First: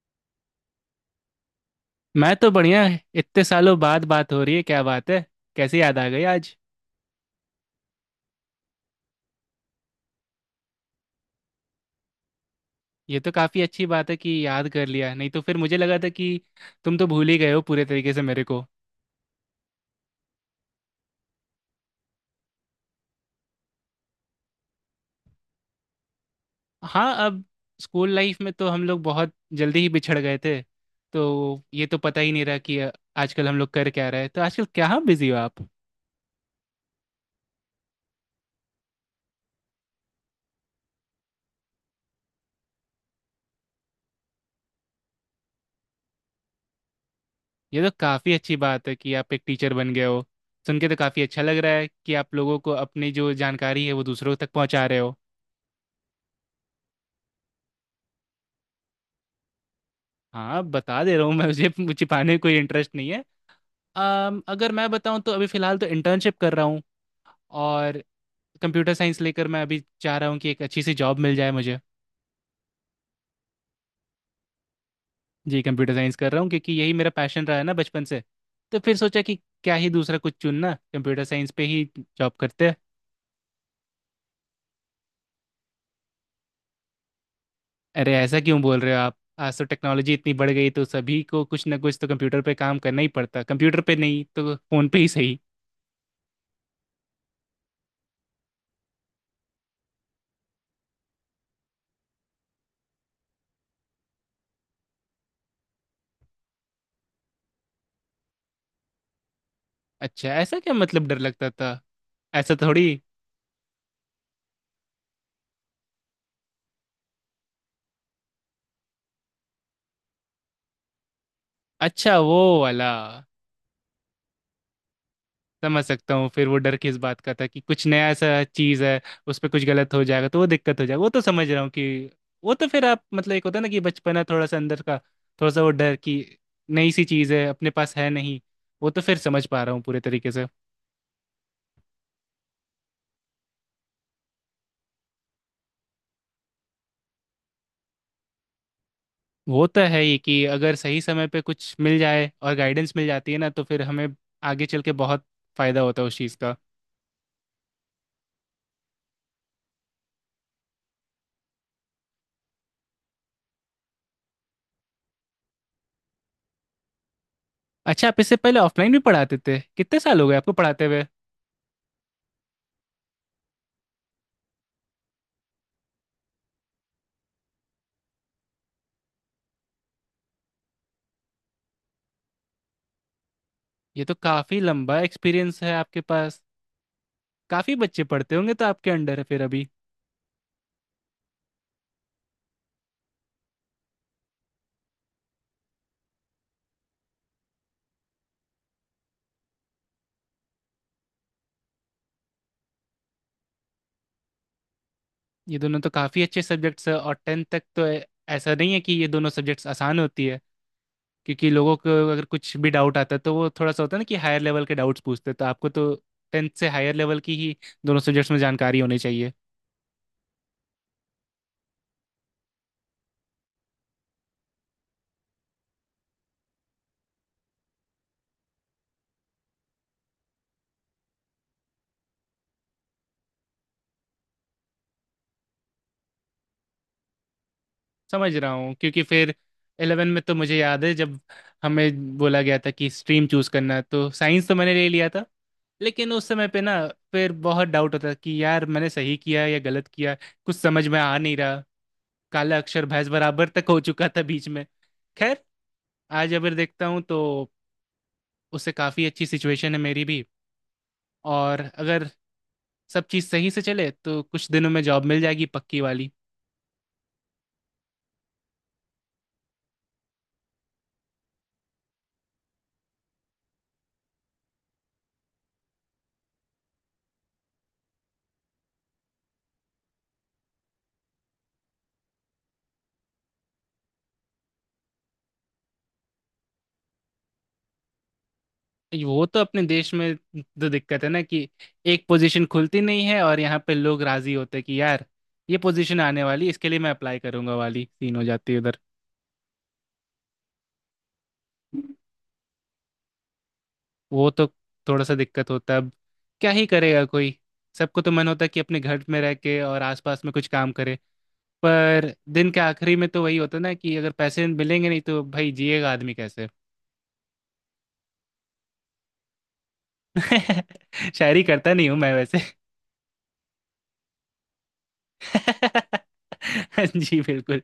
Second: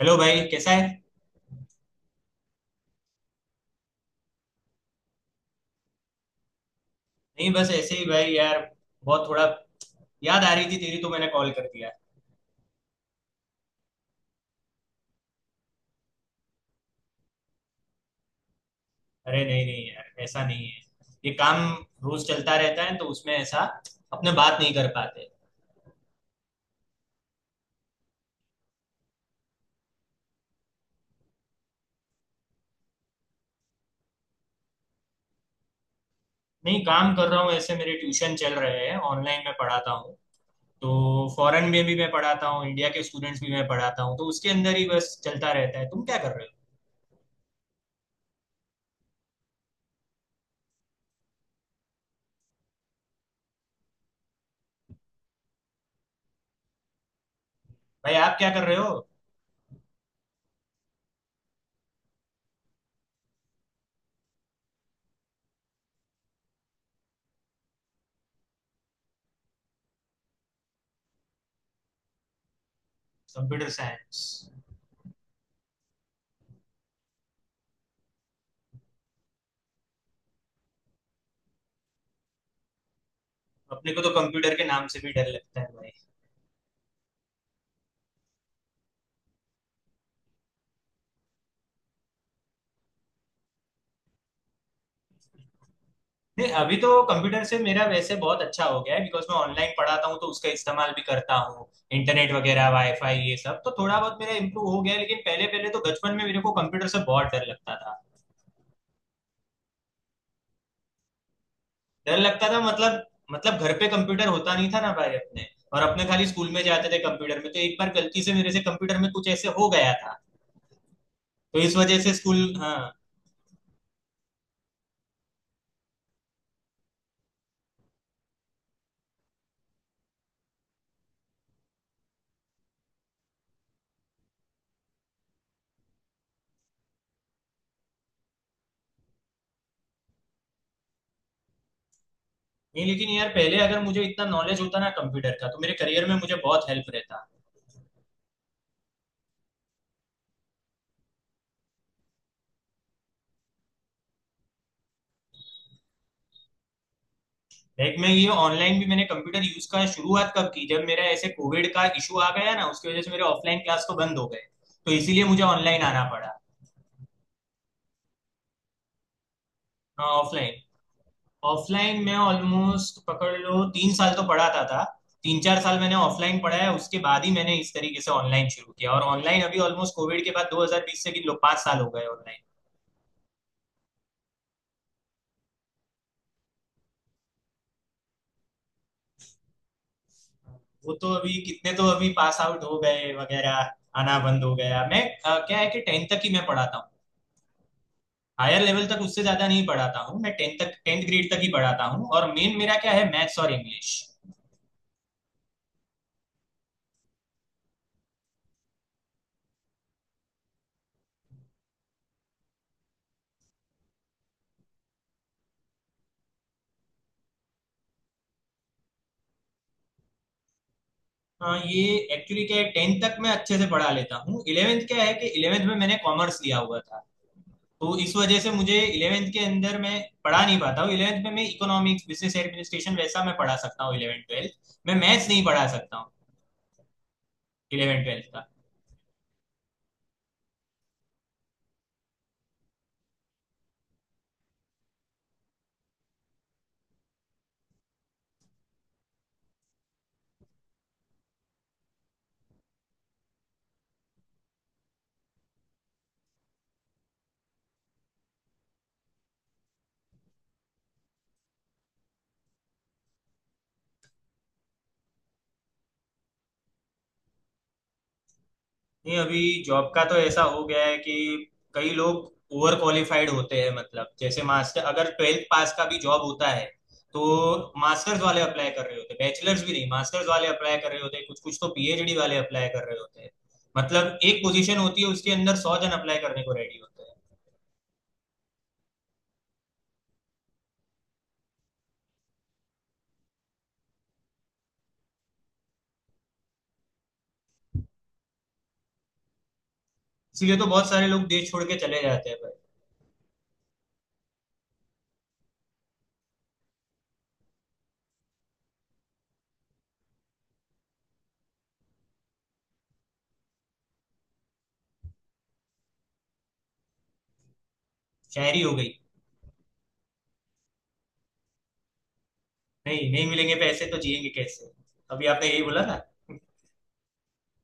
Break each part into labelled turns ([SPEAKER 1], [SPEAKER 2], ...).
[SPEAKER 1] Hello भाई, कैसा है।
[SPEAKER 2] मैं तो बढ़िया है। इतने सालों बाद बात हो रही है, क्या बात है। कैसे याद आ गई आज।
[SPEAKER 1] नहीं, बस ऐसे ही भाई यार। बहुत थोड़ा याद आ रही थी तेरी तो मैंने कॉल कर दिया।
[SPEAKER 2] ये तो काफी अच्छी बात है कि याद कर लिया, नहीं तो फिर मुझे लगा था कि तुम तो भूल ही गए हो पूरे तरीके से मेरे को।
[SPEAKER 1] अरे नहीं नहीं, यार ऐसा नहीं है। ये काम रोज चलता रहता है, तो उसमें ऐसा अपने बात नहीं कर पाते।
[SPEAKER 2] हाँ, अब स्कूल लाइफ में तो हम लोग बहुत जल्दी ही बिछड़ गए थे, तो ये तो पता ही नहीं रहा कि आजकल हम लोग कर क्या रहे हैं। तो आजकल क्या बिजी हो आप।
[SPEAKER 1] नहीं, काम कर रहा हूँ ऐसे। मेरे ट्यूशन चल रहे हैं ऑनलाइन, मैं पढ़ाता हूँ। तो फॉरेन में भी मैं पढ़ाता हूँ, इंडिया के स्टूडेंट्स भी मैं पढ़ाता हूँ, तो उसके अंदर ही बस चलता रहता है। तुम क्या कर रहे हो।
[SPEAKER 2] ये तो काफी अच्छी बात है कि आप एक टीचर बन गए हो। सुन के तो काफी अच्छा लग रहा है कि आप लोगों को अपनी जो जानकारी है वो दूसरों तक पहुंचा रहे हो।
[SPEAKER 1] भाई, आप क्या कर रहे हो।
[SPEAKER 2] हाँ बता दे रहा हूँ मैं, मुझे छिपाने में कोई इंटरेस्ट नहीं है। अगर मैं बताऊँ तो अभी फ़िलहाल तो इंटर्नशिप कर रहा हूँ। और कंप्यूटर साइंस लेकर मैं अभी चाह रहा हूँ कि एक अच्छी सी जॉब मिल जाए मुझे।
[SPEAKER 1] Computer science.
[SPEAKER 2] जी, कंप्यूटर साइंस कर रहा हूँ क्योंकि यही मेरा पैशन रहा है ना बचपन से। तो फिर सोचा कि क्या ही दूसरा कुछ चुनना, कंप्यूटर साइंस पे ही जॉब करते हैं।
[SPEAKER 1] अपने को तो कंप्यूटर के नाम से भी डर लगता है।
[SPEAKER 2] अरे ऐसा क्यों बोल रहे हो आप। आज तो टेक्नोलॉजी इतनी बढ़ गई, तो सभी को कुछ ना कुछ तो कंप्यूटर पे काम करना ही पड़ता। कंप्यूटर पे नहीं तो फोन पे ही सही।
[SPEAKER 1] नहीं, अभी तो कंप्यूटर से मेरा वैसे बहुत अच्छा हो गया है, बिकॉज मैं ऑनलाइन पढ़ाता हूँ तो उसका इस्तेमाल भी करता हूँ। इंटरनेट वगैरह, वाईफाई, ये सब तो थोड़ा बहुत मेरा इम्प्रूव हो गया है, लेकिन पहले पहले तो बचपन में मेरे को कंप्यूटर से बहुत डर लगता था।
[SPEAKER 2] अच्छा, ऐसा क्या मतलब डर लगता था।
[SPEAKER 1] डर लगता
[SPEAKER 2] ऐसा
[SPEAKER 1] था
[SPEAKER 2] थोड़ी।
[SPEAKER 1] मतलब घर पे कंप्यूटर होता नहीं था ना भाई अपने। और अपने खाली स्कूल में जाते थे, कंप्यूटर में तो एक बार गलती से मेरे से कंप्यूटर में कुछ ऐसे हो गया था। तो इस वजह से
[SPEAKER 2] अच्छा वो
[SPEAKER 1] स्कूल, हाँ।
[SPEAKER 2] वाला, समझ सकता हूँ। फिर वो डर किस बात का था कि कुछ नया सा चीज़ है, उस पर कुछ गलत हो जाएगा तो वो दिक्कत हो जाएगा। वो तो समझ रहा हूँ कि वो तो फिर आप मतलब, एक होता है ना कि बचपना थोड़ा सा अंदर का, थोड़ा सा वो डर कि नई सी चीज़ है अपने पास है नहीं। वो तो फिर समझ पा रहा हूँ पूरे तरीके से।
[SPEAKER 1] नहीं, लेकिन यार पहले अगर मुझे इतना नॉलेज होता ना कंप्यूटर का, तो मेरे करियर में मुझे बहुत हेल्प रहता।
[SPEAKER 2] वो तो है ही कि अगर सही समय पे कुछ मिल जाए और गाइडेंस मिल जाती है ना, तो फिर हमें आगे चल के बहुत फायदा होता है उस चीज़ का।
[SPEAKER 1] लाइक मैं ये ऑनलाइन भी मैंने कंप्यूटर यूज का शुरुआत कब की, जब मेरा ऐसे कोविड का इशू आ गया ना, उसकी वजह से मेरे ऑफलाइन क्लास तो बंद हो गए। तो इसीलिए मुझे ऑनलाइन आना पड़ा।
[SPEAKER 2] अच्छा, आप इससे पहले ऑफलाइन भी पढ़ाते थे। कितने साल हो गए आपको
[SPEAKER 1] ऑफलाइन।
[SPEAKER 2] पढ़ाते हुए।
[SPEAKER 1] ऑफलाइन मैं ऑलमोस्ट पकड़ लो 3 साल तो पढ़ाता था। 3-4 साल मैंने ऑफलाइन पढ़ा है, उसके बाद ही मैंने इस तरीके से ऑनलाइन शुरू किया। और ऑनलाइन अभी ऑलमोस्ट कोविड के बाद 2020 से किन लोग 5 साल हो गए ऑनलाइन।
[SPEAKER 2] ये तो काफी लंबा एक्सपीरियंस है आपके पास। काफी बच्चे पढ़ते होंगे तो आपके अंडर है फिर अभी।
[SPEAKER 1] वो तो अभी कितने तो अभी पास आउट हो गए वगैरह, आना बंद हो गया। मैं क्या है कि टेंथ तक ही मैं पढ़ाता हूँ, हायर लेवल तक उससे ज्यादा नहीं पढ़ाता हूँ। मैं टेंथ तक, टेंथ ग्रेड तक ही पढ़ाता हूँ, और मेन मेरा क्या है मैथ्स और इंग्लिश।
[SPEAKER 2] ये दोनों तो काफी अच्छे सब्जेक्ट्स है, और टेंथ तक तो ऐसा नहीं है कि ये दोनों सब्जेक्ट्स आसान होती है। क्योंकि लोगों को अगर कुछ भी डाउट आता है तो वो थोड़ा सा होता है ना कि हायर लेवल के डाउट्स पूछते हैं, तो आपको तो टेंथ से हायर लेवल की ही दोनों सब्जेक्ट्स में जानकारी होनी चाहिए।
[SPEAKER 1] ये एक्चुअली क्या है, टेंथ तक मैं अच्छे से पढ़ा लेता हूँ। इलेवेंथ क्या है कि इलेवेंथ में मैंने कॉमर्स लिया हुआ था, तो इस वजह से मुझे इलेवेंथ के अंदर मैं पढ़ा नहीं पाता हूँ। इलेवेंथ में मैं इकोनॉमिक्स, बिजनेस एडमिनिस्ट्रेशन वैसा मैं पढ़ा सकता हूँ, इलेवेंथ ट्वेल्थ मैं मैथ्स नहीं पढ़ा सकता हूँ इलेवेंथ ट्वेल्थ
[SPEAKER 2] समझ
[SPEAKER 1] का।
[SPEAKER 2] रहा हूँ, क्योंकि फिर इलेवन में तो मुझे याद है जब हमें बोला गया था कि स्ट्रीम चूज करना है, तो साइंस तो मैंने ले लिया था। लेकिन उस समय पे ना, फिर बहुत डाउट होता कि यार मैंने सही किया या गलत किया। कुछ समझ में आ नहीं रहा, काला अक्षर भैंस बराबर तक हो चुका था बीच में। खैर, आज अगर देखता हूँ तो उससे काफ़ी अच्छी सिचुएशन है मेरी भी। और अगर सब चीज़ सही से चले तो कुछ दिनों में जॉब मिल जाएगी पक्की वाली।
[SPEAKER 1] नहीं, अभी जॉब का तो ऐसा हो गया है कि कई लोग ओवर क्वालिफाइड होते हैं, मतलब जैसे मास्टर, अगर ट्वेल्थ पास का भी जॉब होता है तो मास्टर्स वाले अप्लाई कर रहे होते हैं, बैचलर्स भी नहीं मास्टर्स वाले अप्लाई कर रहे होते हैं, कुछ कुछ तो पीएचडी वाले अप्लाई कर रहे होते हैं। मतलब एक पोजीशन होती है उसके अंदर 100 जन अप्लाई करने को रेडी होते हैं।
[SPEAKER 2] वो तो अपने देश में तो दिक्कत है ना कि एक पोजीशन खुलती नहीं है और यहाँ पे लोग राजी होते कि यार, ये पोजीशन आने वाली, इसके लिए मैं अप्लाई करूंगा वाली सीन हो जाती है उधर।
[SPEAKER 1] इसीलिए तो बहुत सारे लोग देश छोड़ के चले जाते हैं भाई।
[SPEAKER 2] वो तो थोड़ा सा दिक्कत होता है। अब क्या ही करेगा कोई। सबको तो मन होता है कि अपने घर में रह के और आसपास में कुछ काम करे, पर दिन के आखिरी में तो वही होता है ना कि अगर पैसे मिलेंगे नहीं तो भाई जिएगा आदमी कैसे।
[SPEAKER 1] शायरी हो गई।
[SPEAKER 2] शायरी करता नहीं हूँ मैं वैसे।
[SPEAKER 1] नहीं नहीं, मिलेंगे पैसे तो जिएंगे कैसे, अभी आपने यही बोला ना।
[SPEAKER 2] जी बिल्कुल।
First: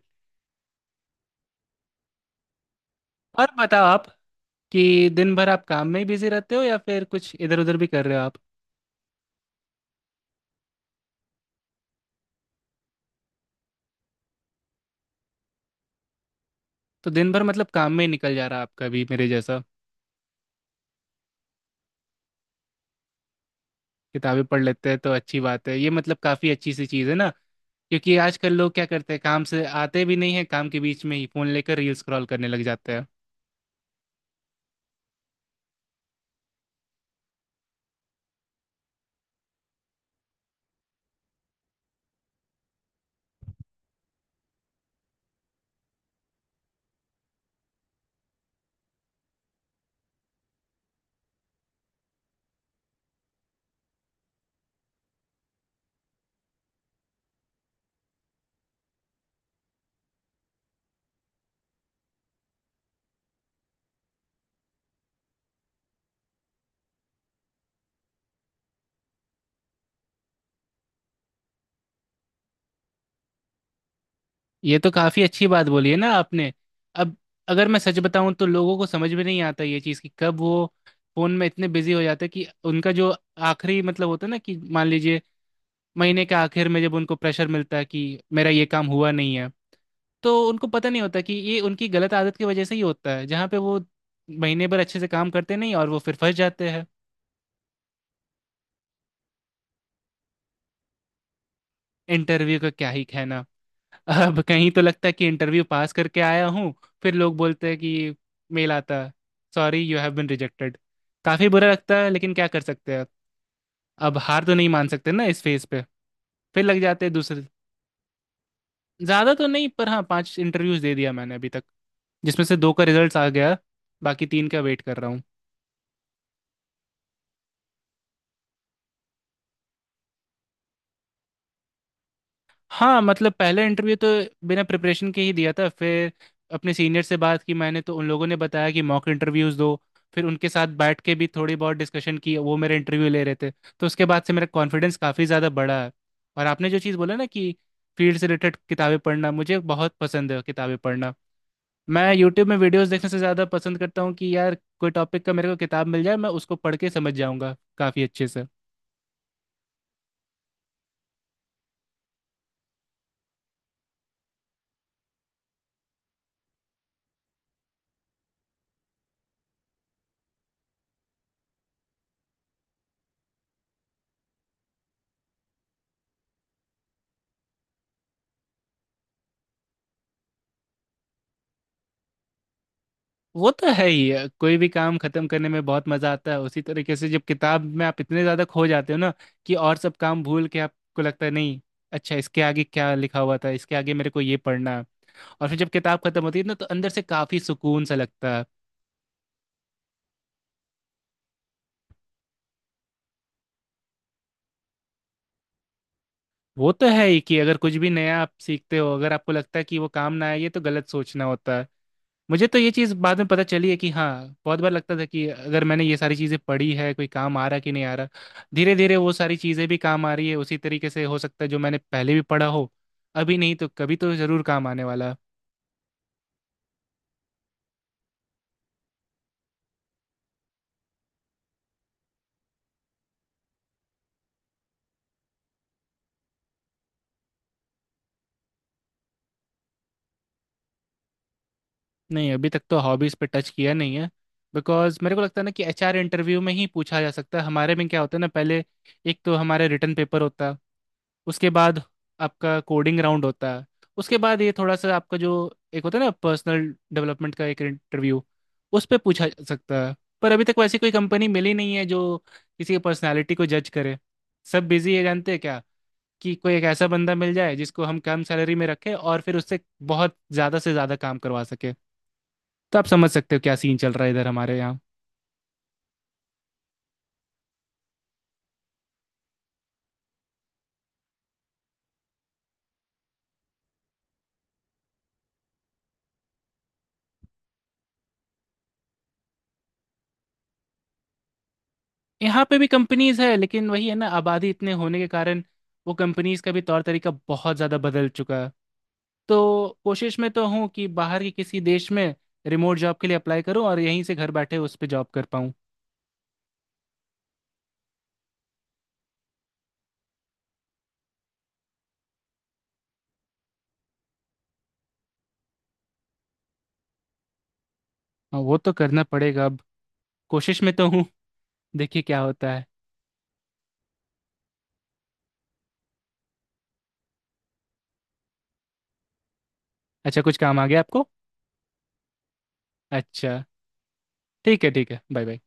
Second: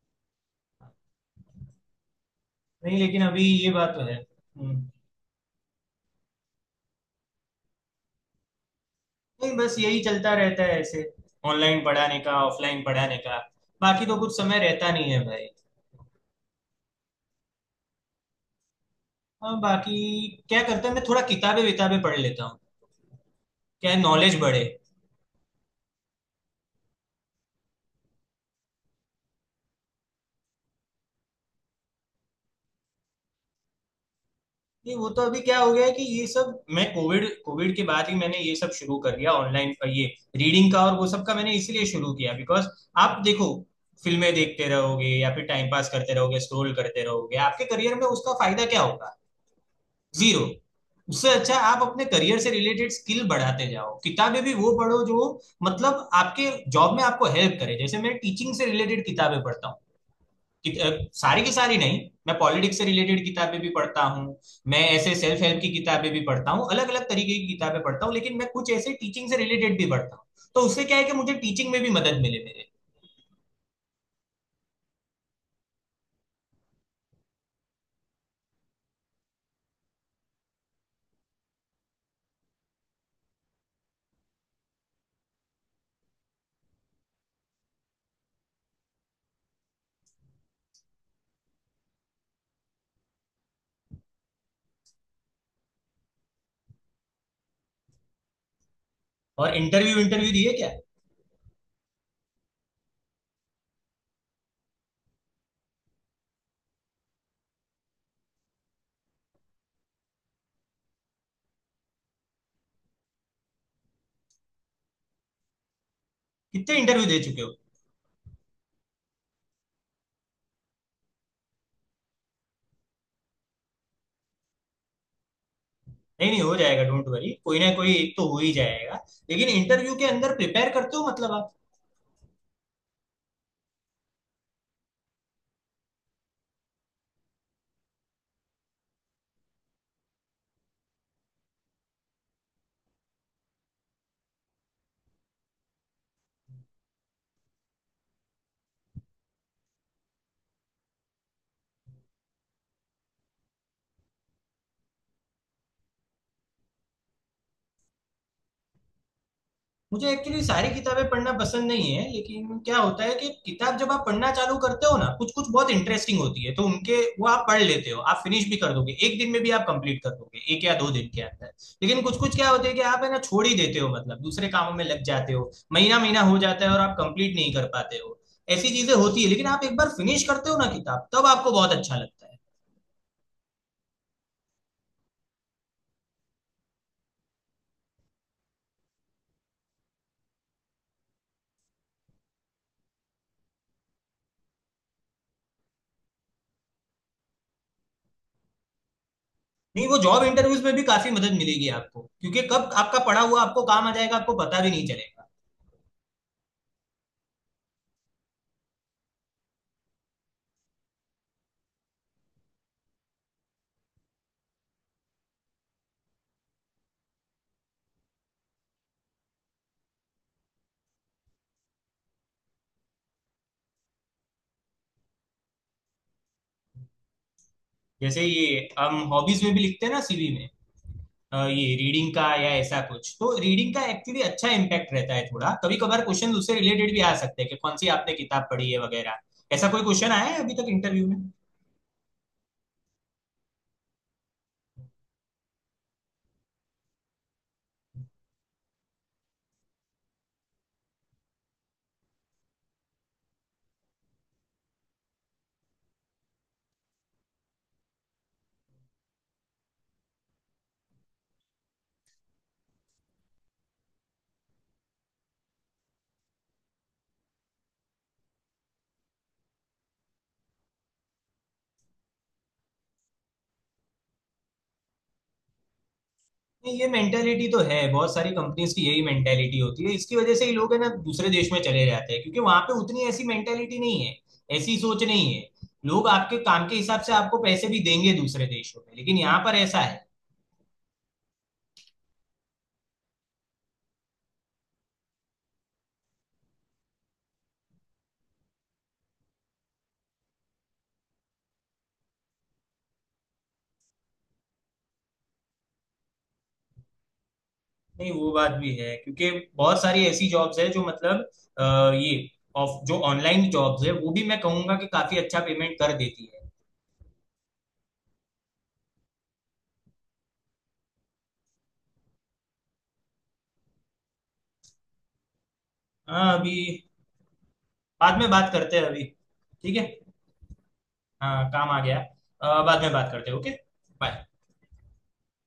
[SPEAKER 1] नहीं, लेकिन अभी
[SPEAKER 2] और
[SPEAKER 1] ये
[SPEAKER 2] बताओ
[SPEAKER 1] बात तो
[SPEAKER 2] आप
[SPEAKER 1] है।
[SPEAKER 2] कि
[SPEAKER 1] हम्म।
[SPEAKER 2] दिन भर आप काम में ही बिजी रहते हो या फिर कुछ इधर उधर भी कर रहे हो आप।
[SPEAKER 1] नहीं, बस यही चलता रहता है ऐसे, ऑनलाइन पढ़ाने का ऑफलाइन पढ़ाने का, बाकी तो कुछ समय रहता नहीं है भाई।
[SPEAKER 2] तो दिन भर मतलब काम में ही निकल जा रहा है आपका भी मेरे
[SPEAKER 1] हाँ,
[SPEAKER 2] जैसा।
[SPEAKER 1] बाकी क्या करते हैं, मैं थोड़ा किताबें विताबें पढ़ लेता हूँ, क्या नॉलेज
[SPEAKER 2] किताबें पढ़
[SPEAKER 1] बढ़े।
[SPEAKER 2] लेते हैं तो अच्छी बात है, ये मतलब काफी अच्छी सी चीज़ है ना। क्योंकि आजकल लोग क्या करते हैं, काम से आते भी नहीं है, काम के बीच में ही फोन लेकर रील स्क्रॉल करने लग जाते हैं।
[SPEAKER 1] नहीं, वो तो अभी क्या हो गया है कि ये सब मैं कोविड कोविड के बाद ही मैंने ये सब शुरू कर दिया ऑनलाइन, ये रीडिंग का और वो सब का मैंने इसलिए शुरू किया, बिकॉज आप देखो, फिल्में देखते रहोगे या फिर टाइम पास करते रहोगे, स्क्रोल करते रहोगे, आपके करियर में उसका फायदा क्या होगा। जीरो। उससे अच्छा आप अपने करियर से रिलेटेड स्किल बढ़ाते जाओ, किताबें भी वो पढ़ो जो मतलब आपके जॉब में आपको हेल्प करे। जैसे मैं टीचिंग से रिलेटेड किताबें पढ़ता हूँ कि- अ, सारी की सारी नहीं। मैं पॉलिटिक्स से रिलेटेड किताबें भी पढ़ता हूँ, मैं ऐसे सेल्फ हेल्प की किताबें भी पढ़ता हूँ, अलग अलग तरीके की किताबें पढ़ता हूँ, लेकिन मैं कुछ ऐसे टीचिंग से रिलेटेड भी पढ़ता हूँ, तो उससे क्या है कि मुझे टीचिंग में भी मदद मिले मेरे।
[SPEAKER 2] ये तो काफी अच्छी बात बोली है ना आपने। अब अगर मैं सच बताऊं तो लोगों को समझ में नहीं आता ये चीज़ कि कब वो फोन में इतने बिजी हो जाते हैं कि उनका जो आखिरी मतलब होता है ना, कि मान लीजिए महीने के आखिर में जब उनको प्रेशर मिलता है कि मेरा ये काम हुआ नहीं है, तो उनको पता नहीं होता कि ये उनकी गलत आदत की वजह से ही होता है, जहाँ पे वो महीने भर अच्छे से काम करते नहीं और वो फिर फंस जाते हैं।
[SPEAKER 1] और इंटरव्यू इंटरव्यू दिए क्या।
[SPEAKER 2] इंटरव्यू का क्या ही कहना। अब कहीं तो लगता है कि इंटरव्यू पास करके आया हूँ, फिर लोग बोलते हैं कि मेल आता है, sorry you have been rejected. काफी बुरा लगता है, लेकिन क्या कर सकते हैं। अब हार तो नहीं मान सकते ना इस फेज पे। फिर
[SPEAKER 1] कितने
[SPEAKER 2] लग
[SPEAKER 1] इंटरव्यू
[SPEAKER 2] जाते हैं
[SPEAKER 1] दे चुके
[SPEAKER 2] दूसरे।
[SPEAKER 1] हो।
[SPEAKER 2] ज्यादा तो नहीं पर हाँ, 5 इंटरव्यूज दे दिया मैंने अभी तक, जिसमें से 2 का रिजल्ट आ गया, बाकी 3 का वेट कर रहा हूँ।
[SPEAKER 1] नहीं नहीं, हो जाएगा, डोंट वरी, कोई ना कोई एक तो हो ही जाएगा। लेकिन इंटरव्यू के अंदर प्रिपेयर करते हो मतलब आप।
[SPEAKER 2] हाँ मतलब, पहला इंटरव्यू तो बिना प्रिपरेशन के ही दिया था। फिर अपने सीनियर से बात की मैंने, तो उन लोगों ने बताया कि मॉक इंटरव्यूज़ दो। फिर उनके साथ बैठ के भी थोड़ी बहुत डिस्कशन की, वो मेरे इंटरव्यू ले रहे थे, तो उसके बाद से मेरा कॉन्फिडेंस काफ़ी ज़्यादा बढ़ा है। और आपने जो चीज़ बोला ना कि फील्ड से रिलेटेड किताबें पढ़ना, मुझे बहुत पसंद है किताबें पढ़ना। मैं यूट्यूब में वीडियोस देखने से ज़्यादा पसंद करता हूँ कि यार कोई टॉपिक का मेरे को किताब मिल जाए, मैं उसको पढ़ के समझ जाऊँगा काफ़ी अच्छे से।
[SPEAKER 1] मुझे एक्चुअली सारी किताबें पढ़ना पसंद नहीं है, लेकिन क्या होता है कि किताब जब आप पढ़ना चालू करते हो ना, कुछ कुछ बहुत इंटरेस्टिंग होती है तो उनके वो आप पढ़ लेते हो, आप फिनिश भी कर दोगे एक दिन में भी, आप कंप्लीट कर दोगे एक या दो दिन के अंदर। लेकिन कुछ कुछ क्या होते है कि आप है ना छोड़ ही देते हो, मतलब दूसरे कामों में लग जाते हो, महीना महीना हो जाता है और आप कंप्लीट नहीं कर पाते हो। ऐसी चीजें होती है, लेकिन आप एक बार फिनिश करते हो ना किताब तब आपको बहुत अच्छा लगता है।
[SPEAKER 2] वो तो है ही है। कोई भी काम खत्म करने में बहुत मजा आता है, उसी तरीके से जब किताब में आप इतने ज्यादा खो जाते हो ना कि और सब काम भूल के आपको लगता है नहीं, अच्छा इसके आगे क्या लिखा हुआ था, इसके आगे मेरे को ये पढ़ना है। और फिर जब किताब खत्म होती है ना तो अंदर से काफी सुकून सा लगता है।
[SPEAKER 1] नहीं, वो जॉब इंटरव्यूज में भी काफी मदद मिलेगी आपको, क्योंकि कब आपका पढ़ा हुआ आपको काम आ जाएगा आपको पता भी नहीं चलेगा।
[SPEAKER 2] वो तो है ही कि अगर कुछ भी नया आप सीखते हो, अगर आपको लगता है कि वो काम ना आए, ये तो गलत सोचना होता है। मुझे तो ये चीज़ बाद में पता चली है कि हाँ, बहुत बार लगता था कि अगर मैंने ये सारी चीज़ें पढ़ी है, कोई काम आ रहा कि नहीं आ रहा, धीरे धीरे वो सारी चीज़ें भी काम आ रही है। उसी तरीके से हो सकता है जो मैंने पहले भी पढ़ा हो, अभी नहीं तो कभी तो ज़रूर काम आने वाला है।
[SPEAKER 1] जैसे ये हम हॉबीज में भी लिखते हैं ना सीवी में, ये रीडिंग का या ऐसा कुछ, तो रीडिंग का एक्चुअली अच्छा इम्पैक्ट रहता है, थोड़ा कभी कभार क्वेश्चन उससे रिलेटेड भी आ सकते हैं कि कौन सी आपने किताब पढ़ी है वगैरह। ऐसा कोई क्वेश्चन आया है अभी तक इंटरव्यू में।
[SPEAKER 2] नहीं, अभी तक तो हॉबीज पे टच किया नहीं है। बिकॉज मेरे को लगता है ना कि एचआर इंटरव्यू में ही पूछा जा सकता है। हमारे में क्या होता है ना, पहले एक तो हमारे रिटर्न पेपर होता है, उसके बाद आपका कोडिंग राउंड होता है, उसके बाद ये थोड़ा सा आपका जो एक होता है ना, पर्सनल डेवलपमेंट का एक इंटरव्यू, उस पे पूछा जा सकता है। पर अभी तक वैसी कोई कंपनी मिली नहीं है जो किसी की पर्सनालिटी को जज करे। सब बिजी है, जानते हैं क्या, कि कोई एक ऐसा बंदा मिल जाए जिसको हम कम सैलरी में रखें और फिर उससे बहुत ज़्यादा से ज़्यादा काम करवा सके। तो आप समझ सकते हो क्या सीन चल रहा है इधर हमारे यहाँ।
[SPEAKER 1] नहीं, ये मेंटेलिटी तो है बहुत सारी कंपनीज की, यही मेंटेलिटी होती है, इसकी वजह से ही लोग है ना दूसरे देश में चले जाते हैं, क्योंकि वहां पे उतनी ऐसी मेंटेलिटी नहीं है, ऐसी सोच नहीं है। लोग आपके काम के हिसाब से आपको पैसे भी देंगे दूसरे देशों में, लेकिन यहाँ पर ऐसा है।
[SPEAKER 2] यहाँ पे भी कंपनीज है, लेकिन वही है ना, आबादी इतने होने के कारण वो कंपनीज का भी तौर तरीका बहुत ज़्यादा बदल चुका है। तो कोशिश में तो हूँ कि बाहर के किसी देश में रिमोट जॉब के लिए अप्लाई करूँ और यहीं से घर बैठे उस पर जॉब कर पाऊँ।
[SPEAKER 1] नहीं, वो बात भी है, क्योंकि बहुत सारी ऐसी जॉब्स है जो मतलब ये ऑफ जो ऑनलाइन जॉब्स है वो भी मैं कहूंगा कि काफी अच्छा पेमेंट कर देती है।
[SPEAKER 2] हाँ, वो तो करना पड़ेगा अब। कोशिश में तो हूँ, देखिए क्या होता है।
[SPEAKER 1] हाँ, अभी बाद में बात करते हैं अभी, ठीक है।
[SPEAKER 2] अच्छा, कुछ काम आ गया आपको।
[SPEAKER 1] हाँ काम आ गया। बाद में बात करते
[SPEAKER 2] अच्छा,
[SPEAKER 1] हैं, ओके। बाय।
[SPEAKER 2] ठीक है ठीक है, बाय बाय।